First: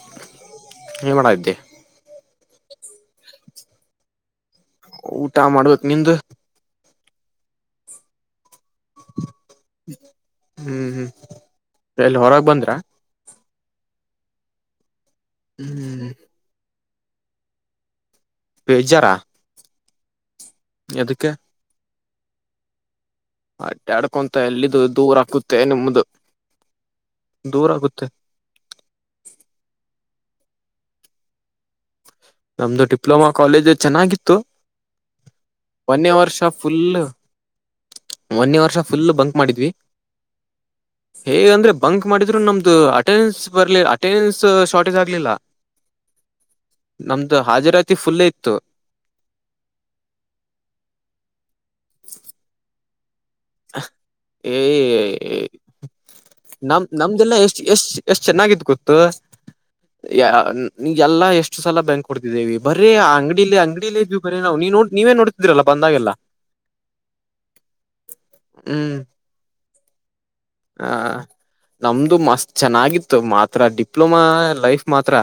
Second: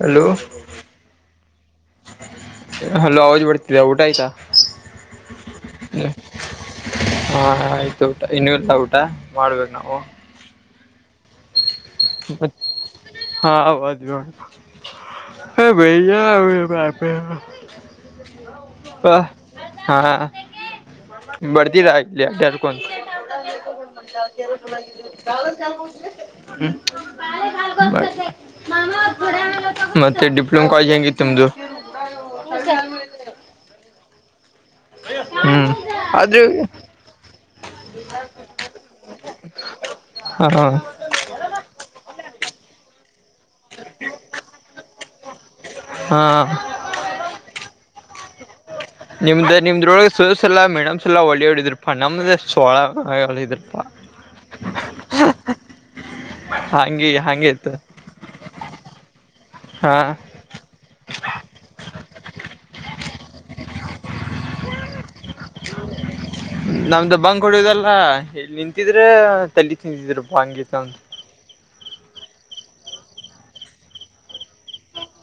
Hello ಏನ್ ಮಾಡಾದ್ದೆ hello ಅವಜ್ ಬರ್ತಿದೆ ಊಟ ಆಯ್ತಾ ಊಟ ಮಾಡ್ಬೇಕಕ್ ನಿಂದ್ದು ಹಾ ಆಯ್ತು ಊಟ ಇನ್ನುೂರ್ತ ಊಟ ಮಾಡ್ಬೇಕು [inaudible] ಹ್ಮ್ ಹ್ಮ್ ಎಲ್ಲಿ ಹೊರಗ್ ಬಂದ್ರ ಹಾವಾಜ ಭೈಯ ಹ್ಮ್ ಅವ ಬೇಜಾರಾ ಹಾ ಎದಕ್ಕೆ [inaudible] ಬರ್ದಿರ ಇಲ್ಲಿ ಅಡರ್ಕನ್ [inaudible] ಅಡ್ಡಾಡ್ಕೊಂತ ಯಾವ್ರೆ ಎಲ್ಲಿದು ದೂರ ಆಕುತ್ತೆ ನಿಮ್ದು ದೂರ ಆಗುತ್ತೆ ಮತ್ತೆ ಡಿಪ್ಲೊಮ ಕಾಲೇಜ್ ಹೆಂಗಿತ್ತು ನಿಮ್ದು ನಮ್ದು ಡಿಪ್ಲೊಮಾ ಕಾಲೇಜ್ ಚೆನ್ನಾಗಿತ್ತು ಹ್ಮ್ ಪೊನ ಆದ್ರೂ ವರ್ಷಫುಲ್ಲಲ್ [inaudible] ಮನ್ನೇ ವರ್ಷ ಫುಲ್ ಬಂಕ್ ಮಾಡಿದ್ವಿ ಹಾ ಹೇಗ ಅಂದ್ರೆ ಬಂಕ್ ಮಾಡಿದ್ರು ನಮ್ದು ಅಟೆಂಡೆನ್ಸ್ ಬರ್ಲಿ ಅಟೆಂಡನ್ಸ್ ಶಾರ್ಟೇಜ್ ಆಗ್ಲಿಲ್ಲ ಹಾ ನಮ್ದು ಹಾಜರಾತಿ ಫುಲ್ಲ ಇತ್ತು ನಿಮ್ದ ನಿಮ್ದ್ರೊಳಗೆ ಸೋಸ ಎಾ ಮೇಡಮ್ಸ ಎಲ್ಲಾ ಹೊಳ್ಳಿ ಹೊಡಿದ್ರ ಪ ನಮ್ದ ಸೋಳ್ರರು [inaudible] ಏ [inaudible] ನಮ ಹಂಗೆ ನಮ್ದಲ್ಲಾ ಹಂಗೆ ಎಷ್ಟ್ ಇತ್ತು ಎಷ್ಟ್ ಎಷ್ಟ್ ಚೆನ್ನಾಗತ್ತು ಗೊತ ಹಾ ನಿಂದ ಎಲ್ಲಾ ಎಷ್ಟು ಸಲ ಬೆಂಕ್ ಕೊಡ್ತಿದ್ದೀವಿ ಬರಿ ಆ ಅಂಗಡಿಲೇ ಅಂಗಡಿಲೇ ಇದ್ ಬರೆ ನಾವು ನೀ ನೋ ನೀವೇ ನೋಡ್ ತಿರಲ್ಲ ಬಂದಾಗೆಲ್ಲ ನಮ್ದ ಬಂಕ್ ಹೊಡ್ಯದಲ್ಲ ಇಲ್ಲಿ ಹ್ಮ್ ನಿಂತಿದ್ರೆ ತೆಲ್ಲಿ ತಿಂತಿದ್ರಪ್ರ ಅಂಗೀತ ಆ ಅಂತ ನಮ್ದು ಮಸ್ತ್ ಚೆನ್ನಾಗಿತ್ತು ಮಾತ್ರ ಡಿಪ್ಲೊಮಾ ಲೈಫ್ ಮಾತ್ರ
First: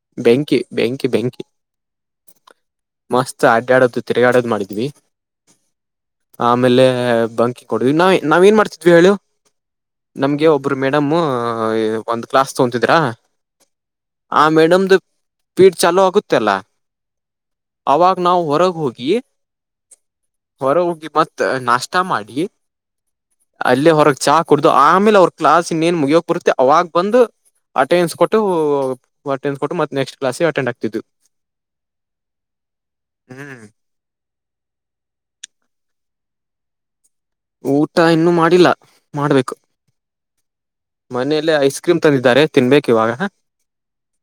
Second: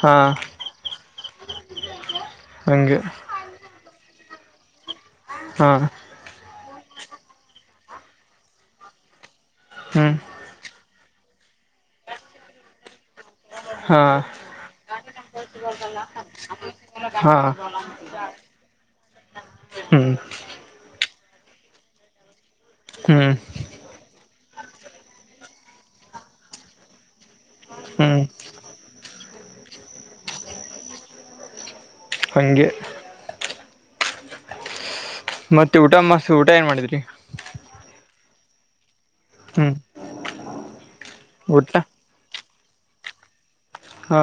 ಹಾ ಬೆಂಕಿ ಬೆಂಕಿ ಬೆಂಕಿ ಹಂಗೆ ಅಡ್ಯಾಡೋದು ತಿರ್ಗಾಡದ್ ಮಾಡದ್ವಿ ಹಾ ಆಮೇಲೆ ಬಂಕಿ ಕೊಡ್ವಿ ನಾವ ನಾವ ಏನ್ ಮಾಡ್ತಿದ್ವಿ ಹೇಳು ಹ್ಮ್ ನಮ್ಗೆ ಒಬ್ರು ಮೇಡಮ್ ಒಂದ್ ಕ್ಲಾಸ್ ತೊಂತಿದರಾ ಹಾ ಮೇಡಮ್ದ ಪೀಡ್ ಚಾಲೊ ಆಗುತ್ತಲ್ಲ ಹಾ ಅವಾಗ ನಾವ ಹೊರಗ್ ಹೋಗಿ ಹ್ಮ್ ಹೊರ ಹೋಗಿ ಮತ್ತ್ ನಾಷ್ಟ ಮಾಡಿ ಹ್ಮ್ ಅಲ್ಲೇ ಹೊರಗ್ ಚಾ ಕುಡ್ದು ಆಮೇಲೆ ಅವ್ರ ಕ್ಲಾಸ ಇನೇನ ಮುಗಿಯುಕ್ ಬರುತ್ತೆ ಅವಾಗ ಬಂದು ಅಟೆಂಡೆನ್ಸ್ ಹ್ಮ್ ಕೊಟ್ಟು ಅಟೆಂಡೆನ್ಸ್ ಕೊಟ್ಟು ಮತ್ತ ನೆಕ್ಸ್ಟ್ ಕ್ಲಾಸಿಗ ಅಟೆಂಡ್ ಆಗ್ತಿದ್ದವಿ ಹಂಗೆ ಹ್ಮ್ ಮತ್ತೆ ಊಟ ಮತ್ ಊಟ ಏನ್ ಮಾಡಿದ್ರಿ ಊಟ ಇನ್ನೊ ಮಾಡಿಲ್ಲ ಮಾಡ್ಬೇಕು ಹ್ಮ್ ಮನೇಲ್ಲೆ ಊಟ ಐಸ್ ಕ್ರೀಮ್ ತಂದಿದ್ದಾರೆ ತಿನ್ಬೇಕ ಇವಾಗ ಹಾ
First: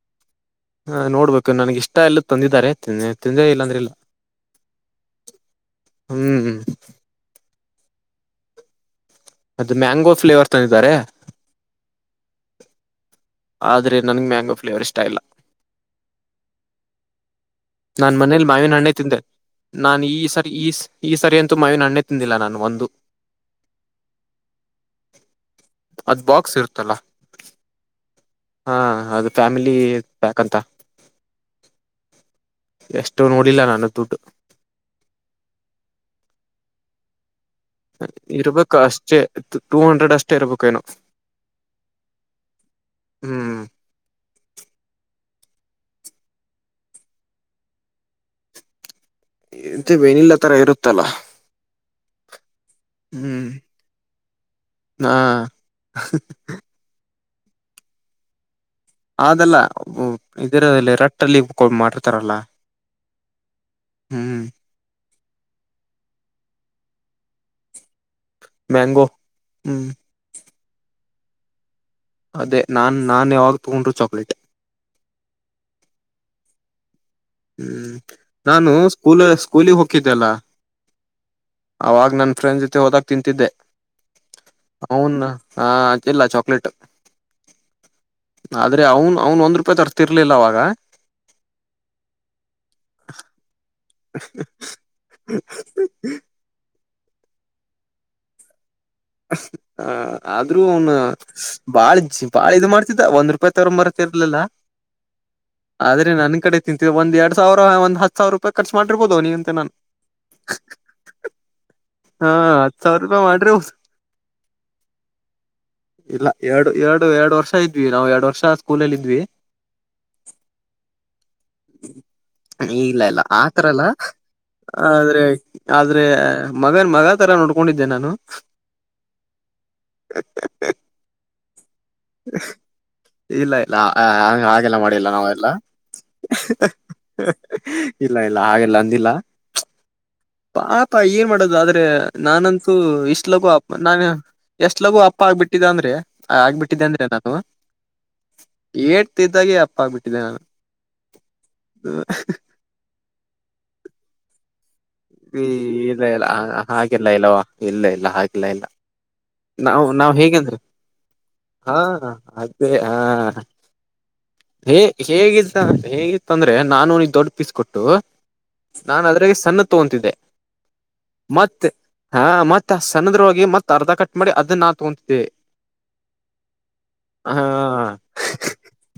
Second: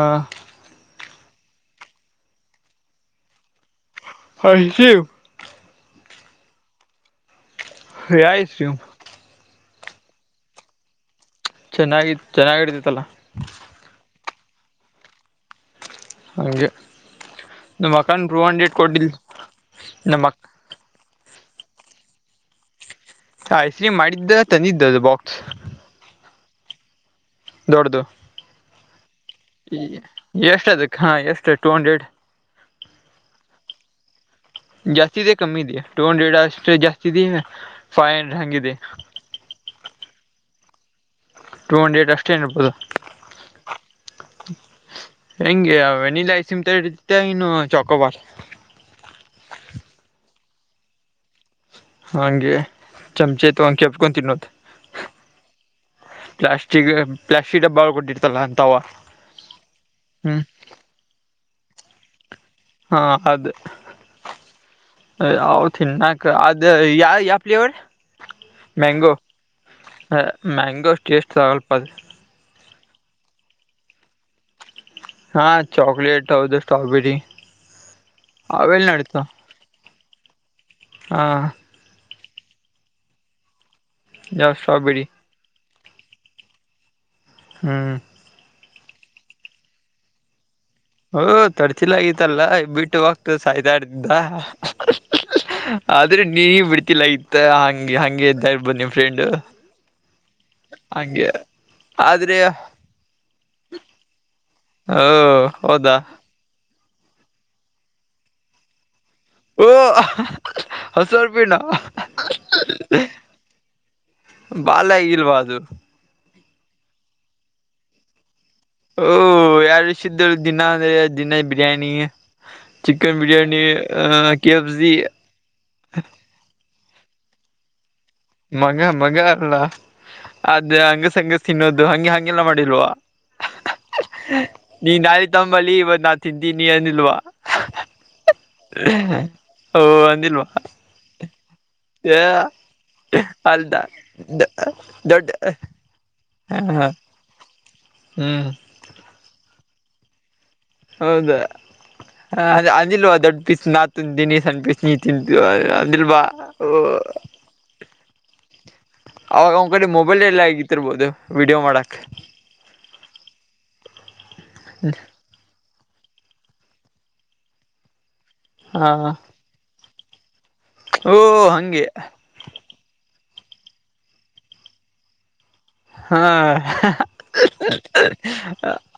ಹ ನೋಡ್ಬೇಕು ನನ್ಗೆ ಇಷ್ಟ ಇಲ್ಲದ ತಂದಿದ್ದಾರೆ ತಿಂದರೇ ತಿಂದೇ ಇಲ್ಲಾಂದ್ರೆ ಇಲ್ಲ ಐಸ್ ಕ್ರೀಮ್ ಹ್ಮ್ ಹ್ಮ್ ಯಾ ಐಸ್ ಕ್ರೀಮ್ ಅದು ಮ್ಯಾಂಗೋ ಫ್ಲೇವರ್ ತಂದಿದ್ದಾರೆ ಚೆನ್ನಾಗಿ ಚೆನ್ನಾಗಿರ್ತಿತ್ತಲ್ಲ ಆದ್ರೆ ನನ್ಗ ಮ್ಯಾಂಗೋ ಫ್ಲೇವರ್ ಇಷ್ಟ ಇಲ್ಲ ಹಂಗೆ ನಮ್ಮ ನಾನ್ ಅಕ್ಕನ್ ಪ್ರೂವ್ ಮನೇಲ ಹಂಡ್ರೆಡ್ ಮಾವಿನ ಹಣ್ಣೆ ಕೊಟ್ಟಿಲ್ ತಿಂದೆ ನಾನ್ ಈ ನಮ್ಮ ಅಕ್ಕ ಸಾರಿ ಈ ಈ ಸಾರಿ ಅಂತೂ ಮಾವಿನ ಹಣ್ಣೆ ತಿಂದಿಲ್ಲ ನಾನು ಒಂದು ಐಸ್ ಕ್ರೀಮ್ ಮಾಡಿದ್ದ ತಂದಿದ್ದ ಅದು ಬಾಕ್ಸ್ ಅದ್ ಬಾಕ್ಸ್ ಇರ್ತಲ್ಲ ದೊಡ್ಡದು ಹಾ ಅದು ಫ್ಯಾಮಿಲಿ ಪ್ಯಾಕ್ ಅಂತ ಎಷ್ಟು ಅದಕ್ಕೆ ಹಾ ಎಷ್ಟು ಟೂ ಹಂಡ್ರೆಡ್ ಎಷ್ಟು ನೋಡಿಲ್ಲ ನಾನು ದುಡ್ಡು ಜಾಸ್ತಿದೆ ಕಮ್ಮಿದಿಯಾ ಟೂ ಹಂಡ್ರೆಡಷ್ಟ ಜಾಸ್ತಿದೆ ಇರ್ಬೇಕ ಅಷ್ಟೇ ಟೂ ಹಂಡ್ರೆಡ್ ಅಷ್ಟೇ ಇರ್ಬೇಕೆನೋ ಟೂ ಹಂಡ್ರೇಡ್ ಅಷ್ಟೇ ಇರ್ಬೋದು ಹ್ಮ್ ಹೆಂಗೆ ವೆನಿಲ್ಲಾ ಐಸ್ ಕ್ರೀಮ್ ತರ ಇರುತ್ತೆ ಏನು ಚೊಕೊಬಾರ ಎಂತಿ ವೆನಿಲ್ಲಾ ತರ ಇರುತ್ತಲ್ಲಾ ಹಂಗೆ ಹ್ಮ್ ಚಮಚೆ ತ್ ಕೆಪ್ಕೊ ತಿನ್ನೋದು ಹಾ ಪ್ಾಸ್ [inaudible] ಚಗ ಪ್ಲಾಸ್ಟಿಕ್ ಹಬ್ಬಾಳ್ ಕೊಟ್ಟಿರ್ತಲ್ಲ ಅಂತವ ಅಲ್ಲ ಹ್ಮ್ ಇದರಲ್ಲಿ ರಟ್ಟಲ್ಲಿ ಮಾಡಿತಾರಲ್ಲ ಹಾ ಅದೇ ಯಾವ ತಿನ್ನಕ್ ಅದ ಯ ಯಾವ ಪ್ಲೇವರ್ ಮ್ಯಾಂಗೋ ಹ್ಮ್ ಮ್ಯಾಂಗೋಷ್ಟೇಷ್ಟಟ್ಗಲ್ಪ ಅದ ಅದೇ ನಾನ್ ನಾನ್ ಯಾವಾಗ ತೊಗೊಂಡ್ರು ಚಾಕ್ಲೇಟ್ ಹಾ ಚೊಕಲೆಟ್ ಹೌದು ಸ್ಟ್ರೋಬೇರಿ ಹ್ಮ್ ನಾನು ಸ್ಕೂಲ್ ಸ್ಕೂಲಿಗೆ ಹೋಗಕಿದ್ದೆಲ್ಲ ಹಾ ಅವಾಗ ನನ್ ಫ್ರೆಂಡ್ ಜೊತೆ ಹೋದಕ್ ತಿಂತಿದ್ದೆ ಯಾವ ಸ್ಟ್ರಾಬೆರಿ ಅವನ್ ಹಾ ಇಲ್ಲ ಚಾಕ್ಲೇಟ್ ಹ್ಮ್ ಆದ್ರೆ ಅವನ್ ಅವ್ನ್ ಒಂದ್ ರೂಪಾಯಿ ತರ್ತಿರ್ಲಿಲ್ಲ ಅವಾಗ ಹಓ ತರ್ಚಿಲ ಆಗತ್ತಲ್ಲಾ ಬಿಟ್ಟು ಹೋಗ್ತ ಸಾಯ್ಡ್ದಿದ್ದ ಆದ್ರೆ ನೀ ಬಿಡ್ತಿಲ್ಲ ಇತ್ ಹಂಗ ಹಗೆ ಇದ್ದ ಇರ್ಬೋದು್ ನಿಮ್ ಫ್ರೆಂಡು [inaudible] ಹ ಆದ್ರೂ ಅವನ್ ಬಾಳ್ ಆದ್ರೆ ಬಾಳ ಇದ್ ಮಾಡ್ತಿದ್ದ ಒಂದ್ ರೂಪಾಯಿ ತಗ ಬರತಿ ಇರ್ಲಿಲ್ಲಾ ಹ ಹೌದಾ ತಿಂತ ಒಂದ ಎರಡ್ ಸಾವರ ಒಂದ ಹ ಸಾವಿರ ರೂಾಯ ಖರ್ಚ ಮಾಡಿರ್ಬೋದು ನೀ ಓ ಹಸರ್ಪಿನ ಹಾ ಹತ್ ಸಾವಿರ ರೂಪಾಯಿ ಮಾಡಿರ್ಬೋದು ಬಾಲ್ ಆಗಿಲ್ವಾ ಅದು ಇಲ್ಲ ಎರಡು ಎರಡು ಎರಡು ವರ್ಷ ಇದ್ವಿ ನಾವ್ ಎರಡ್ ವರ್ಷ ಸ್ಕೂಲಲ್ಲಿ ಓಹ ಇದ್ವಿ ಯಾರ ಇಷ್ಟ ಇದ್ದರು ದಿನಾ ಅಂದ್ರೆ ದಿನ ಬಿರಿಯಾನಿ ಇಲ್ಲ ಚಿಕನ್ ಇಲ್ಲ ಬಿರಯಾನಿ ಆತರ ಅಲ್ಲ ಅ ಕೆ ಎಫ ಜಿ ಆದ್ರೆ ಆದ್ರೆ ಮಗನ್ ಮಗ ತರ ನೋಡ್ಕೊಂಡಿದ್ದೆ ನಾನು ಮಗ ಮಗ ಅಲ್ಲ ಅದೇ ಹಂಗಸ್ ಹಂಗಸ್ ತಿನ್ನೋದು ಹಗೆ ಹಗೆಲ್ಲ ಮಾಡಿಲ್ವಾ ಇಲ್ಲ ಇಲ್ಲ ಹಾಗೆಲ್ಲ ನೀ ಮಾಡಿಲ್ಲ ನಳಿ ನಾವೆಲ್ಲ ತಂಬಲ್ಲಿ ಇವತ್ ನಾ ತಿಂತೀನಿ ಅನಿಲ್ವಾ ಇಲ್ಲ ಇಲ್ಲ ಹಾಗೆಲ್ಲ ಒಂದಿಲ್ಲ ಓ ಅಂದಿಲ್ವಾ ಪಾಪಾ ಏನ್ ಮಾಡೋದು ಆದ್ರೆ ಏ ನಾನನ್ಸೂ ಅಲ್ದ ಇಷ್ಟಲಕ್ಕೂ ನಾನ ಎಷ್ಟ ಲಗು ಅಪ್ಪ ದೊಡ್ಡ ಆಗ್ಬಿಟ್ಟಿದ್ದೆ ಅಂದ್ರೆ ಹ ಆಗ್ಬಿಟ್ಟಿದ್ದೆ ಅಂದ್ರೆ ನಾನು ಹ್ಮ್ ಏಟ್ತಿದ್ದಾಗೆ ಅಪ್ಪ ಆಗ್ಬಿಟ್ಟಿದ್ದೆ ನಾನು ಹೌದಾ ಹ ಅದ ಅಂದಿಲ್ವಾ ದೊಡ್ಡ ಪೀಸ್ ನಾತು ದಿನ್ ಸಣ್ಣ ಪೀಸ್ ನೀ ತಿಂತು ಇಲ್ಲ ಅಂದಲ್ ಬ [inaudible] ಇಲ್ಲ ಹಾಗೆಲ್ಲ ಇಲ್ಲವಾ ಇಲ್ಲ ಇಲ್ಲ ಹಾಗಿಲ್ಲ ಇಲ್ಲ ಅವಾಗ ಒ ನಾವು ಕಡೆ ನಾವ್ ಮೊಬೈಲ್ ಎಲ್ಲ ಹೇಗಂದ್ರೆ ಆಗಿತಿರ್ಬೋದು ವಿಡಿಯೋ ಮಾಡಕ್ ಅದೇ ಹಾ ಹೇ ಹೇಗ ಹೇಗಿತ್ತ ಅಂದ್ರೆ ನಾನು ನೀ ದೊಡ್ಡ ಪೀಸ್ ಕೊಟ್ಟು ಹಾ ನಾನನ್ ಅದ್ರೆ ಸಣ್ಣದ ತಿದೆ ಓ ಮತ್ತೆ ಹಂಗೆ ಹ ಮ ಮ ಸಣ್ಣದ್ರ ಹಿ ಮತ್ತತ್ ಅರ್ಧ ಕಟ್ ಮಾಡಿ ಅದನ್ನಾ ತಗೊತಿದ್ದೆ ಹಾ ಹ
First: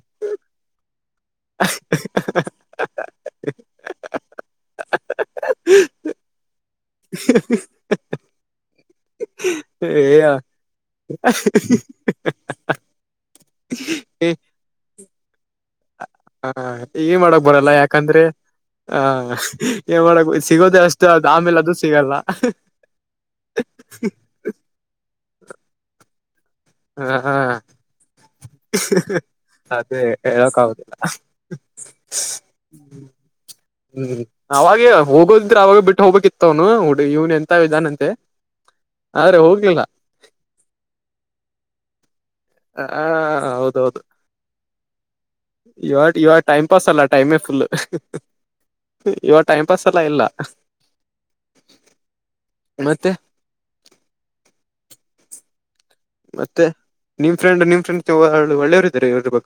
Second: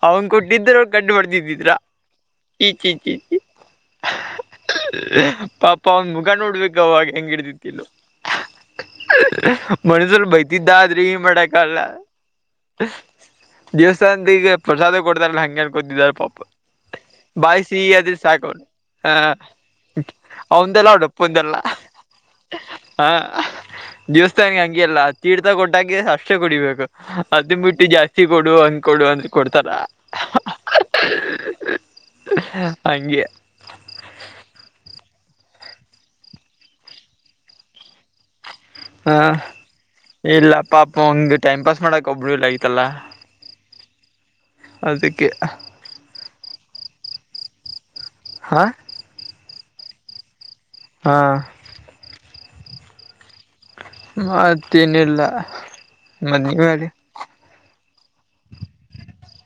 ಅವನ್ ಕೊಟ್ಟಿದ್ರ ಕಡ್ಂಡ ಬರ್ದಿದ್ದಿದ್ರ ಹ ಚ ಚಿ ಚಿ ಚಿ ಪಾಪ ಒಂದ ಮುಗ ನೋಡ್ಬೇಕು [inaudible] ಅವಾಗ ಹೆಂಗಿಡ್ದಿತಿಲ್ಲ ಏ ಮಣಸಲ್ ಬೈತಿದ್ದಾದ್ರಿ ಮಾಡಕ ಲ್ಲ ದಿವ್ಸ್ಥಾಾನ ಏ ಈಗ ಪ್ರಸಾದ ಕೊಡ್ತಾರಲ್ಲ ಹಗೆ ದಿದಾರ ಪಪ್ಪ ಏನ್ ಮಾಡಕ್ ಬರಲ್ಲ ಬಾಯಿಸಿಹಿಯದರೆ ಯಾಕಂದ್ರೆ ಸಾಕು ಅವ್ನ್ ಹಾ ಏನ್ ಮಾಡಕ್ ಸಿಗೋದೇ ಅಷ್ಟೇ ಅ ಅವಡಪ್ಪಂದಲ್ಲ ಆಮೇಲೆ ಅದು ಸಿಗಲ್ಲ ಹ ದೇವಸ್ಥಾನಗೆ ಹಂಗಿ ಅಲ್ಲ ತೀರ್ಥ ಕೊಟ್ಟಾಗಿ ಅಷ್ಟೇ ಕುಡಿಬೇಕು ಹ ಹಾ ಅದ ಬಿಟ್ಟು ಜಾಸ್ತಿ ಕೊಡು ಹಂಗ ಕೊಡು ಅಂದ ಕೊಡ್ತಾರ ಅದೇ ಹೇಳಕ್ ಆಗುದಿಲ್ಲ ಹಂಗೆ ಹ್ಮ್ ಅವಾಗ ಹೋಗೋದಿದ್ರೆ ಅವಾಗ ಬಿಟ್ಟು ಹೋಗ್ಬೇಕಕ್ಿತ್ತವನುಡಿ ಇವನ್ ಎಂತ ವಿಧಾನಂತೆ ಹಾ ಇಲ್ಲ ಪಾಪ ಹಂಗ್ ಟೈಮ್ ಪಾಸ್ ಮಾಡಕ್ ಒಬ್ಬರು ಇಲ್ಲ ಆಯ್ತಲ್ಲ ಹ ಹೌದೌದು ಅದಕ್ಕೆ ಇವ ಇವಾಗ ಟೈಮ್ ಪಾಸ್ ಅಲ್ಲ ಟೈಮೇ ಫುಲ್ ಹಾ ಇವಾಗ ಟೈಮ್ ಪಾಸ್ ಎಲ್ಲಾ ಇಲ್ಲ ಹಾ ಮತ್ತೆ ಮತ್ತೇನ ಇಿಲ್ಲ ಮತ್ತೆ ನಿಮ್ ಫ್ರೆಂಡ್ ನಿಮ್ ಫ್ರೆಂಡ್ ಒಳ್ಳೆಯವರು ಇದ್ದಾರೆ ಇವ್ರ ಬು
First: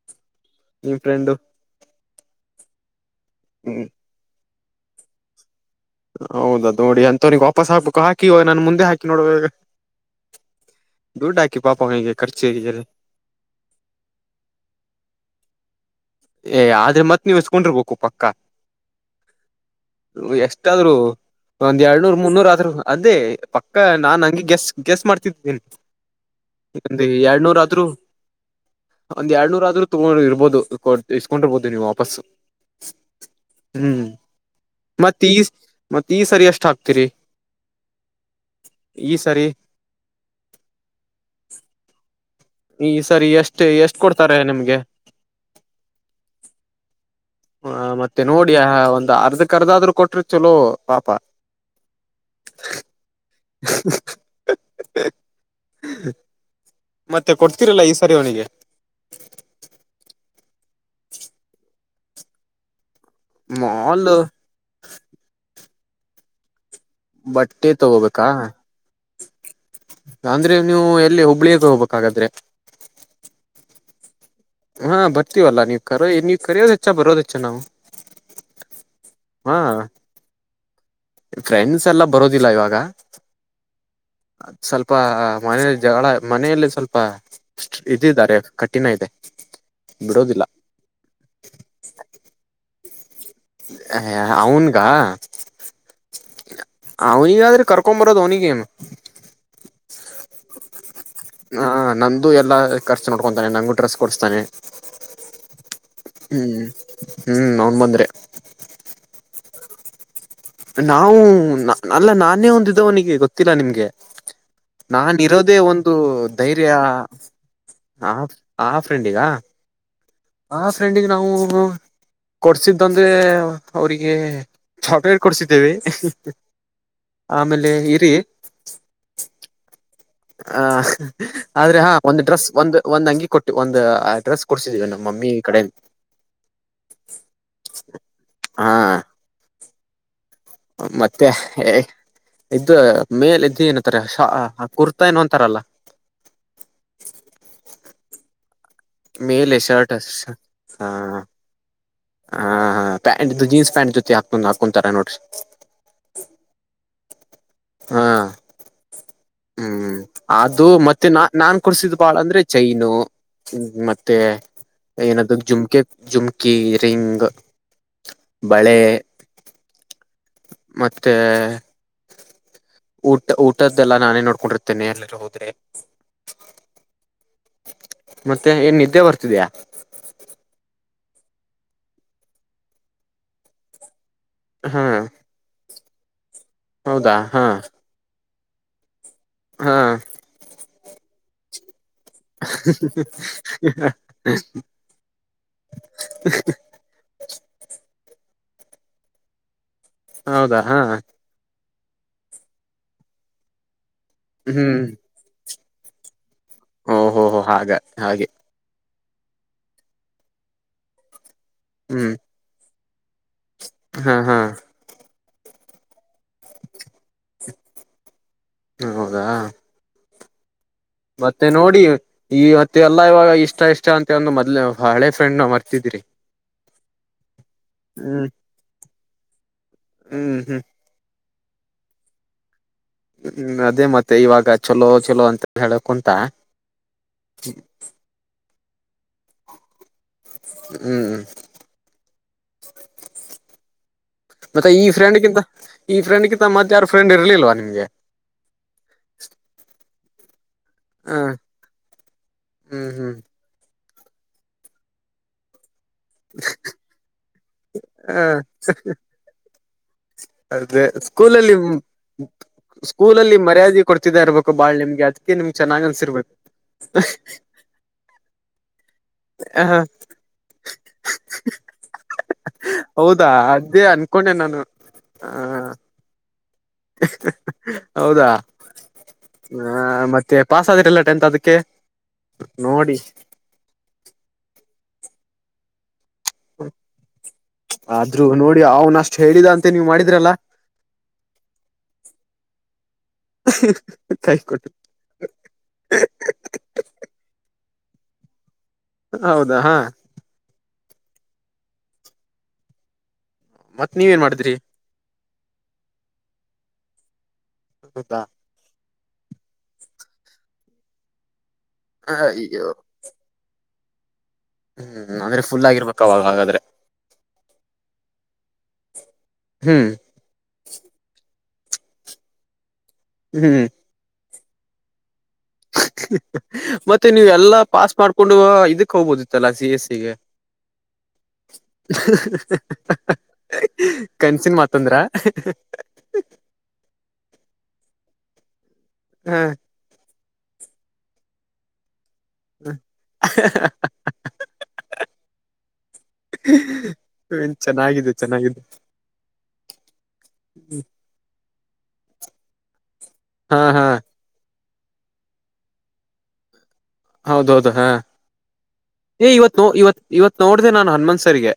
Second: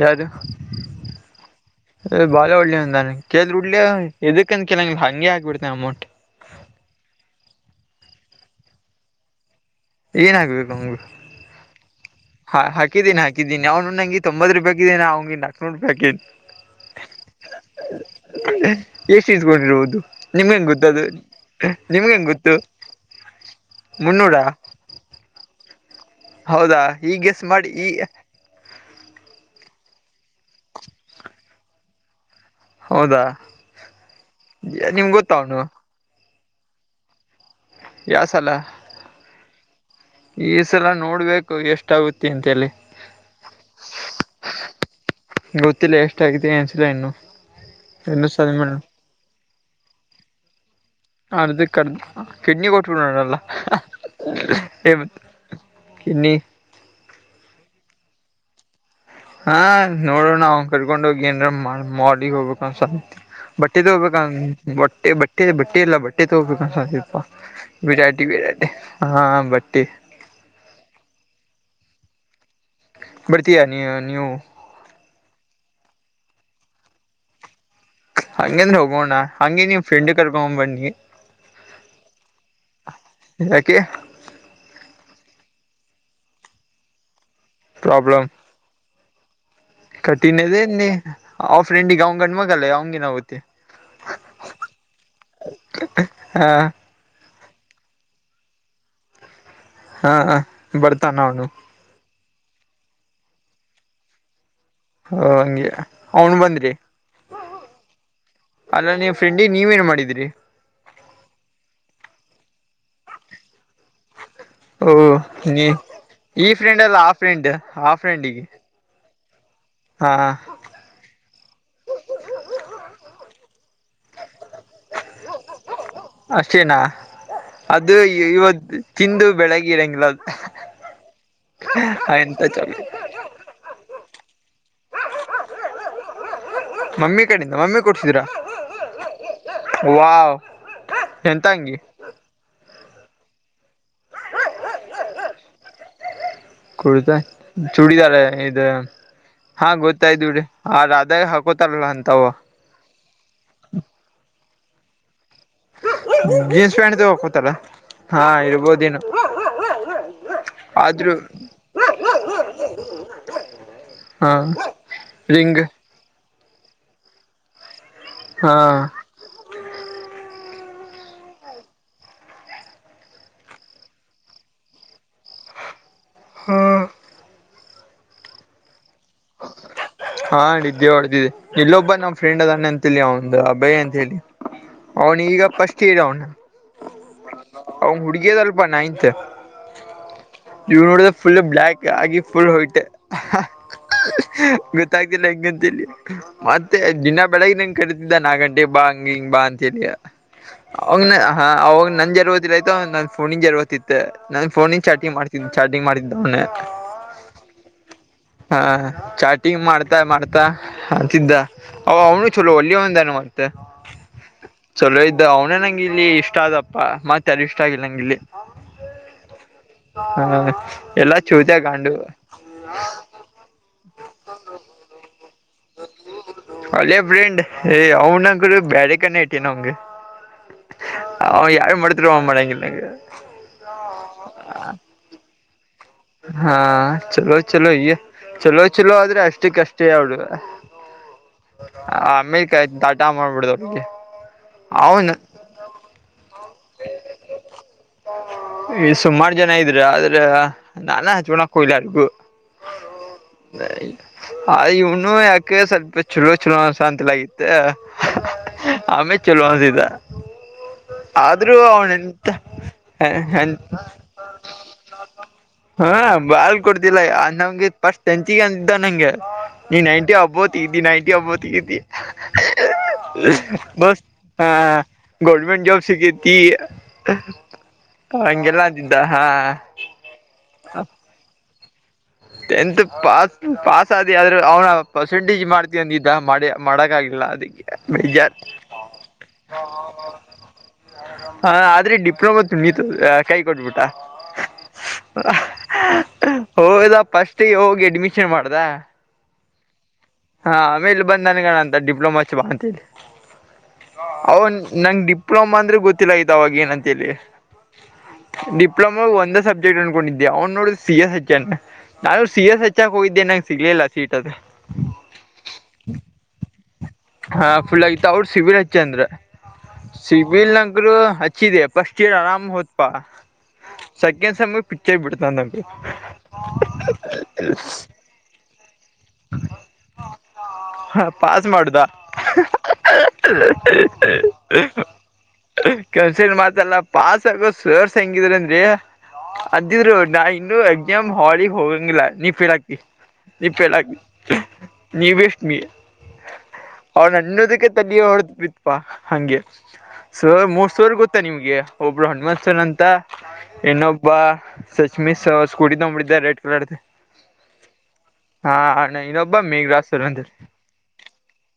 ಯಾರಾರು ಬಾಳ ಒಳ್ಳೆಾನ ಕೇಳ ಉಡ್ಲಿ ಹ್ಮ್ ಇದಕ್ಕಂತ ಕೆೇಳಂಗಿಲ್ಲ ಹ ಹಾಗ ಹ ಆಕ್ಬಿಡ್ತೆನೆ ಅಮೌಂಟ್ ಹೌದ ನೋಡಿ ಅಂತವನಿಗೆ ವಾಪಸ್ ಹಾಬೇಕು ಹಾಕಿ ನಾನ್ ಮುಂದೆ ಹಾಕಿ ನೋಡವಗ ಏನ್ ಆಗ್ಬೇಕು ನಮ್ ದು ಡಾಕಿಾಪಂಗೈ ಹಾ ಹಾಕಿದ್ದಿನಿ ಹಾಕಿದ್ದೀನಿ ಅವನು ನಂಗೆ ತೊಂಬತ್ ರೂಪಾಯಿಕಿದ್ದಿನಾ ಅವ್ ನಾಕನೂರು ರೂಪಾಯಕಿ ಏ ಆದ್ರೆತ್ ನೀ್ ಎಸ್ಕೊಂಡಿರ್ಬೇಕು ಪಕ್ಕ ಎಷ್ಟು ಇತ್ಕೊಂಡಿರ್ಬೋದು ನಿಮ್ಗೆ ಹೆಂಗ ಎಷ್ಟಾದ್ರು ಗೊತ್ತಾದ ಒಂದ್ ಎಏಳ್ನೂರ್ ಮುನ್ನೂರ್ ಆದರು ಅದೇ ಪಕ್ಕ ನಾನ್ ಹಂಗೆ ಮುನ್ನೂರಾ ಗೆಸ್ಟ್ ಗೆಸ್ಟ್ ಮಾಡ್ತಿದ್ದಿದ್ದೇನೆ ಹೌದಾ ಒಂದು ಈ ಗೆಸ್ ಎರಡ್ನೂರ ಮಾಡಿ ಆದ್ರೂ ಈ ಒಂದ್ ಎರಡ್ನೂರ ಆದ್ರೂ ತಗೊಂಡ ಇರ್ಬೋದು ಕೊಡ್ ಇಸ್ಕೊಂಡಿರ್ಬೋದು ನೀವು ವಾಪಸ್ ಹೌದಾ ನಿಮ್ಗೆ ಗೊತ್ತ ಅವನು ಮತ್ತತ್ ಈ ಸರಿ ಎಷ್ಟ ಹಾಕ್ತಿೀರಿ ಯಾ ಸಲ ಸರಿ ಈ ಸಲ ನೋಡ್ಬೇಕು ಎಷ್ಟಾಗುತ್ತೆ ಅಂತ ಎಲ್ಲ ಈ ಸರಿ ಎಷ್ಟು ಎಷ್ಟ್ ಕೊಡ್ತಾರೆ ನಿಮ್ಗೆ ಗೊತ್ತಿಲ್ಲ ಎಷ್ಟ ಆಗಿದೆ ಅನ್ಸಿಲ್ಲ ಇನ್ನು ಹ ಮತ್ತೆ ಇನ್ನು ಸಲ ನೋಡಿ ಒಂದ್ ಅರ್ಧಕ್ ಅರ್ಧ ಆದ್ರರು ಕೊಟ್ರಿ ಚಲೋ ಪಾಪ ಅರ್ಧಕ್ಕರ್ದು ಕಿಡ್ನಿ ಕೊಟ್ಟಕ ನಡಲ್ಲ ಕಿಡ್ನಿ ಮತ್ತೆ ಕೊಡ್ತಿರಲ್ಲ ಈ ಸರಿವಣಿಗೆ ಹಾ ನೋಡಣ ನಾವ ಕರ್ಕೊಂಡ ಹೋಗಿ ಏನ್ರ ಮಗ್ ಹೋಗ್ಬೇಕು ಒಂದಸಂತ ಬಟ್ಟೆ ಮಾಲ್ ತಗೋಬೇಕ ಬಟ್ಟೆ ಬಟ್ಟೆ ಬಟ್ಟೆ ಎಲ್ಲ ಬಟ್ಟೆ ತಗೋಬೇಕ ಸಾಧ್ಯ ಬಟ್ಟೆ ಬಿರಾಟಿ ತಗೋಬೇಕಾ ಬಿರಾಟಿ ಹಾ ಬಟ್ಟಿ ಅಂದ್ರೆ ನೀವು ಎಲ್ಲ ಹುಬ್ಳಿಯ ಹೋಗ್ಬೇಕ ಹಾಗಾದ್ರೆ ಬರ್ತೀಯಾ ನೀ ನೀವು ಹಾ ಬರ್ತೀವಲ್ಲ ನೀವ್ ಕರೋ ನೀವ್ ಕರೆಯೋದು ಹೆಚ್ಚ ಬರೋದು ಹೆಚ್ಚ ನಾವು ಹಂಗಂದ್ರ ಹೋಗೋಣ್ಣ ಹಾ ಹಂಗಗೆ ನೀವ ಫ್ರೆಂಡ್ ಕರ್ಕೊಂಡ್ ಬನ್ನಿ ಫ್ರೆಂಡ್ಸ್ ಎಲ್ಲ ಬರೋದಿಲ್ಲ ಇವಾಗ ಯಾಕೆ ಸ್ವಲ್ಪ ಮನ ಜಗಳ ಮನೆಯಲ್ಲಿ ಸ್ವಲ್ಪ ಬ್ಯುಸಿ ಇದ್ದಾರೆ. ಕಠಿಣ ಇದೆ. ಬಿಡೋದಿಲ್ಲ ಕಠಿಣ ಅದಿ ಆ ಫ್ರೆಂಡ್ಗೆ ಅವಂಗ ಗಣ ಮಗಲ್ಲ ಅವಂಗನ್ ಆಗತಿ. ಹೆ ಹೆ ಅವ್ನಗ. ಹಾ ಅವನಿಗಾದ್ರೆ ಕರ್ಕೊ ಬರೋದು ಅವನಿಗಿ. ಹಾ ಬರ್ತನ ಅವನು. ಹಾ ನಂದು ಎಲ್ಲ ಖರ್ಚು ನೋಡ್ಕೊಂತಾನೆ ನಂಗು ಡ್ರೆಸ್ ಕೊಡಸ್ತಾನೆ. ಹ ಹಂಗೆ ಅವನು ಬಂದ್ರಿ. ಹ್ಮ್ ಅವ್ನ್ ಬಂದ್ರೆ ಅಲ್ಲ ನೀವು ಫ್ರೆಂಡಿ ನೀವ ಏನ್ ಮಾಡಿದ್ರಿ. ನಾವು ಅಲ್ಲ ನಾನೇ ಒಂದಿದ್ದವನಿಗೆ ಗೊತ್ತಿಲ್ಲ ನಿಮ್ಗೆ. ಓ ನಾನ ಇರೋದೇ ನೀ ಒಂದು ಈ ಧೈರ್ಯ ಫ್ರೆಂಡ್ ಅಲ್ಲ ಆ ಫ್ರೆಂಡ್ ಆ ಆದೆ. ಫ್ರೆಂಡಿಗೆ ಆ ಫ್ರೆಂಡಿಗ ಹಾ ಆ ಫ್ರೆಂಡಿಗೆ ನಾವು. ಕೊಡ್ಸಿದಂದ್ರೆ ಅವ್ರಿಗೆ [unintelligible] ಕೊಡ್ಸಿದ್ದೇವಿ ಆಮೇಲೆ ಇರಿ. ಇವತ್ತು. ತಿಂದು ಬೆಳಗಿ ಇರಂಗಲ. ಹ ಆದ್ರೆ ಹಾ ಒಂದ ಎಂತ ಡ್ರೆಸ್ ಚಲ ಒಂದು ಒಂದ್ ಅಂಗಿ ಕೊಟ್ಟ. ಒಂದು ಅಡ್ರೆಸ್ ಕೊಡ್ಸಿದೀವಿ ನಮ್ಮ ಮಮ್ಮಿ ಕಡೆ. ಮಮ್ಮಿ ಕಡೆಯಿಂದ ಮಮ್ಮಿ ಕೊಡ್ಸಿದ್ರ ಹಾ ವಾವ್. ಮತ್ತೆ ಎಂತ ಅಂಗಿ ಇದ್ದ ಮೇಲೆದು ಏನಂತಾರೆ ಕುರ್ತಾ ಏನು ಅಂತಾರಲ್ಲ. ಕುಡಿತಾ ಚೂಡಿದಾರ ಇದ್. ಮೇಲೆ ಹಾ ಶರ್ಟ್ ಹ ಗೊತ್ತಾಯ್ತುರಿ ಆ ರಾಧಾಗ ಹಾಕೋತಾರಲ್ಲ ಅಂತವ. ಹಾ ಹಾ ಪ್ಯಾಂಟ್ ಜೀನ್ಸ್ ಪ್ಯಾಂಟ್ ಜೊತೆ ಹಾಕೊಂಡ್ ಹಾಕೊಂತಾರ ನೋಡ್ರಿ. ಜೀನ್ಸ್ ಪ್ಯಾಂಟ್ ತ ಹೋಗಕೋತಲ್ಲ ಹಾ ಇರ್ಬೋದು. ಹ್ಮ್ ಅದು ಮತ್ತೆ ಆದ್ರೂ ನಾ ನಾನ್ ಕುಡ್ಸಿದ ಬಾಳ ಅಂದ್ರೆ ಚೈನು. ಹ್ಮ್ ಮತ್ತೆ ಹಾ ಏನಾದ್ ರಿಂಗ್ ಜುಮ್ಕೆ. ಜುಮ್ಕಿ, ರಿಂಗ್, ಹಾ ಬಳೆ. ಮತ್ತೆ. ಊಟ ಊಟದ್ದೆಲ್ಲಾ ನಾನೇ ನೋಡ್ಕೊಂಡಿರ್ತೇನೆ ಎಲ್ಲಿರ ಹೋದ್ರೆ. ಹಾ ಮತ್ತೆ ಏನ್ ನಿದ್ದೆ ಬರ್ತಿದಯಾ. ಹಾ ನಿದ್ದೆ ಹೊಡೆದಿದ್ದಿದೆ ಇಲ್ಲೊಬ್ಬ ನಮ್ಮ್ ಫ್ರೆಂಡ್ ಅದಾನ ಅಂತ ಹೇಳಿ ಅವ ಒಂದು ಅಬಯಿ ಅಂತ ಹೇಳಿ. ಹಾ ಅವನು ಈಗ ಫಸ್ಟ್ ಇಯರ್ ಅವನು. ಹೌದಾ ಹಾ. ಅವನ ಹುಡ್ಗ್ಯದಲ್ಪ ನ ಇತ್. ಹಾ. ನೀವು ನೋಡಿದೆ ಫುಲ್ ಬ್ಯಾಕ್ ಆಗಿ ಫುಲ್ ವೈಟ್. ಹ ಗೊತ್ತಾಗ್ತಿಲ್ಲ ಹೆಂಗಂತಲ್ಲಿ ಮ ಮತ್ತೆ ದಿನಾ ಬೆಳಗ್ ನಂಗಗೆ ಕರೀತಿದ್ದ ನಾಕ್ ಗಂಟೆ ಬಾ ಹಂಗ ಹಿಂಗ ಬಾ ಅಂತ. ಹೌದಾ ಹಾ ಅವ ಹ ಅವಾಗ ನನ್ ಜರ್ವತಿಲ್ಲಯ್ತೋ ನನ್ ಫೋನಿ ಜರ್ವತಿತ್ತ. ನಾನನ್ ಫೋನ್ ಹ್ಮ್ ಚಾರ್ಜಯಿಂಗ್ ಚಾಟಿಂಗ್ ಮಾಡಿದ್ದ್ ಅವನೆ. ಓಹೋಹೋ ಹಾಗ ಹಾಗೆ. ಹಾ ಚಾಟಿಂಗ್ ಮಾಡ್ತಾ ಮಾಡ್ತಾ ಅಂತಿದ್ದ ಅವ ಹ್ಮ್ ಅವನು ಚಲೋ ಒಲ್ಲಿ ಒಂದಾನ. ಹಾ ಹಾ. ಚಲೋ ಇದ್ದ ಅವ್ನೇ ನಂಗ ಇಲ್ಲಿ ಇಷ್ಟ ಆದದಪ್ಪ ಮತ್ತ ಯಾರಿ ಇಷ್ಟ ಆಗಿಲ್ಲ ನಂಗ ಇಲ್ಲಿ. ಹೌದಾ. ಹಾ ಅಣ್ಣ. ಮತ್ತೆ ನೋಡಿ ಇವತ್ತ ಎಲ್ಲಾ ಇವಾಗ ಇಷ್ಟ ಇಷ್ಟ ಅಂತ ಅಂದು ಮೊದ್ಲೆ ಹಳೆ ಫ್ರೆಂಡ್ ನ ಮರ. ಹಳೆ ಫ್ರೆಂಡ್ ಏ ಹ್ಮ್ ಅವನಂತ್ರು ಬ್ಯಾರೆ ಕಡೆನ ಇಟ್ಟಿನಿ ಅವಂಗ. ಹ್ಮ್ ಹ್ಮ್. ಅವ ಆಗಿ ಹೈ ಮಾಡಿದ್ರು ಅವ ಮಾಡಂಗಿಲ್ಲ ನಂಗ. ಹ್ಮ್ ಅದೇ ಮತ್ತೆ ಇವಾಗ ಚಲೋ ಚಲೋ ಅಂತ ಹೇಳ ಕುಂತ. ಹಾ ಚಲೋ ಚಲೋ ಈ ಚಲೋ ಚಲೋ ಆದ್ರೆ ಅಷ್ಟಕ ಅಷ್ಟೇ ಅವರು. ಹ್ಮ್ ಆಮಿಕೆ ಟಾಟಾ ಮಾಡಿ ಬಿಡುದು. ಮತ್ತೆ ಈ ಫ್ರೆಂಡ್ಗಿಂತ ಈ ಫ್ರೆಂಡ್ಗಿಂತ ಮತ್ತ ಯಾರು ಫ್ರೆಂಡ್ ಇರ್ಲಿಲ್ವಾ ನಿಮ್ಗೆ. ಈ ಸುಮಾರು ಜನ ಇದ್ರ ಆದ್ರ. ನಾನ ಹ ಹಚಕೋನ ಹೋಗ್ಲಿ ಅದಕು. ಹ್ಮ್ ಹ್ಮ್ ಆ ಇವನು ಯಾಕ ಸ್ವಲ್ಪ ಚಲೋ ಚಲೋ ಅನಸಾತಂಗಿಲ್ಲ. ಹ ಆಮೇಲೆ ಚಲೋ ಆದೀದ. ಅದೇ ಸ್ಕೂಲಲ್ಲಿ ಸ್ಕೂಲಲ್ಲಿ ಮರ್ಯಾದೆ ಕೊಡ್ತ. ಇರಬೇಕು ಬಾಳ ನಿಮ್ಗೆ. ಅದಕ್ಕೆ ನಿಮ್ಗೆ ಚೆನ್ನಾಗ್ ಹಾ ಅನ್ಸಿರ್ಬೇಕು ಬಾಳ ಕೊಡ್ತಿಲ್ಲ ಆ ನಮ್ಗೆ ಇದ ಪಸ್ಟ್ [unintelligible] ಅಂತಿದ್ದ ನಂಗೆ. ನೀ ನೈಂಟಿ ಅಬೊವ ತಗಿತಿ ನೈಂಟಿ ಅಬೊವ ತಗಿತಿ. ಹೌದಾ ಅದೇ ದೋಸ್ತ ಅನ್ಕೊಂಡೆ ಹಾ. ನಾನು ಹ ಗೋರ್ಮೆಂಟ್ ಜಾಬ್ ಸಿಗೇತಿ ಹೌದಾ ಹಂಗೆಲ್ಲ ಅಂದಿದ್ದ ಹಾ. ಹ ಮತ್ತೆ ಪಾಸ್ ಆದಿರಲ್ಲ ಟೆಂತ್ ಅದಕ್ಕೆ. ಟೆಂತ್ ನೋಡಿ ಪಾಸ ಪಾಸ ಆದಿ ಆದ್ರ ಅವ್ನ ಪರ್ಸೆಂಟೇಜ್ ಮಾರ್ಕ್ಸ್. ಮಾಡ್ತೀ ಅಂದಿದ್ದ ಮಾಡಿ ಮಾಡಕ ಆಗಿಲ್ಲ ಅದಕ್ಕೆ ಆದ್ರೂ ಬೇಜಾರ. ನೋಡಿ ಅವ್ನ ಅಷ್ಟ್ ಹೇಳಿದ ಅಂತೆ ನೀವ್ ಮಾಡಿದ್ರಲ್ಲ ಹ ಆದ್ರೆ ಡಿಪ್ಲೊಮಾ ತು ನೀ ಕೈ ಕೊಟ್ಬಿಟ್ಟ. ಕೈ ಕೊಟ್ಟು ಹೋದ ಫಸ್ಟ್ ಗಿ ಹೋಗಿ ಅಡ್ಮಿಷನ್ ಮಾಡ್ದ. ಹೌದಾ. ಹಾ ಆಮೇಲೆ ಬಂದ ನನಗ ಅನಾತನ ಅಂತ ಡಿಪ್ಲೊಮಾ ಹಚ್ಚ ಬಾ ಅಂತೇಳಿ. ಮತ್ತ ನೀವ ಏನ ಮಾಡಿದ್ರಿ. ನಂಗ ಡಿಪ್ಲೋಮಾ ಅಂದ್ರೆ ಗೊತ್ತಿಲ್ಲ ಆಗಿತ್ತ ಅವಾಗ ಏನಂತೇಳಿ. ಹೌದಾ ಡಿಪ್ಲೊಮಾ ಒಂದ ಸಬ್ಜೆಕ್ಟ್ ಅನ್ಕೊಂಡಿದಿದ್ದೆ ಅವ ನೋಡಿದ್ರ ಸಿ ಎಸ್ ಹಚ್ಯಾನ ನಾನು ಸಿ ಎಸ್ ಅಯ್ಯೋ ಹಚ್ಯಾನ. ಹೋಗಿದ್ದೆ ನಂಗ ಸಿಗ್ಲಿಲ್ಲ ಸೀಟ್ ಅದು. ಹ್ಮ್ ಹ್ಮ್ ಅಂದ್ರೆ ಫುಲ್ ಆಗಿರಬೇಕ ಅವಾಗ ಹಾಗಾದ್ರೆ. ಹಾ ಫುಲ್ ಆಗತ್ತು ಅವ್ರರು ಸಿವಿಲ್ ಹಚ್ಚ ಅಂದ್ರ. ಹ್ಮ್. ಸಿಬಿಲ್ ಅಂತ್ರು ಹಚ್ಚಿದೆ ಫಸ್ಟಗಿ ಆರಾಮ ಹೋತ್ಪಾ. ಹ್ಮ್. ಸೆಕೆಂಡ್ ಸೇಮ್ ಗ ಪಿಚ್ಚೆ ಬಿಡ್ತ ನನಗ. ಮತ್ತೆ ನೀವು ಎಲ್ಲಾ ಪಾಸ್ ಮಾಡ್ಕೊಂಡು ಇದಕ ಹೋಗ್ಬೋದಿತ್ತಲ್ಲಾ ಸಿ ಎಸ್ಸಿಗೆ. ಪಾಸ್ ಮಾಡುದ [unintelligible] ಕನ್ನಸಿನ ಮಾತಂದ್ರ. ಕಣ್ಣಸಿನ ಮಾತಲ್ಲ ಪಾಸ್ ಆಗುದ ಸರ್ಸ್ ಹೆಂಗಿದ್ರ ಅಂದಿ. ಹ್ಮ್. ಇದ್ದಿದ್ರು ನಾ ಇನ್ನು ಎಕ್ಸಾಮ್ ಹಾಲಿಗೆ ಹೋಗಂಗಿಲ್ಲ ನೀ ಫೇಲ್ ಆಗ್ತಿ ನೀ ಫೇಲ್ ಆಗ್ತಿ. ನೀವಷ್ಟ್ಮಿ ಅವ ಅನ್ನೋದಕ್ಕೆ ತಲಿ ಚೆನ್ನಾಗಿದೆ ಹೊಡೆದ ಚೆನ್ನಾಗಿದೆ ಬಿತ್ಪಾ. ಹಂಗೆ ಸರ್ ಮೂರ ಸರ್ ಗೊತ್ತಾ ನಿಮ್ಗೆ ಒಬ್ರು ಹನುಮಂತ ಸರ್ ಅಂತ. ಹಾ ಹಾ ಇನಬ ಸಚ್ಮಿ ಸ್ಕೂಟ ತ ಮಾಡಿಿದ ರೆಡ್ ಕಲರ್ ಹೌದೌದು ಹಾ ಏ ಇನ್ನೊಬ್ಬ ಇವತ್ತು ಮೇಘರಾಜ್ ಇವತ್ ಸರ್ ಅಂತ ಹೇಳಿ. ಇವತ್ ನೋಡಿದೆ ನಾನು ಹನುಮನ್ಸರಿಗೆ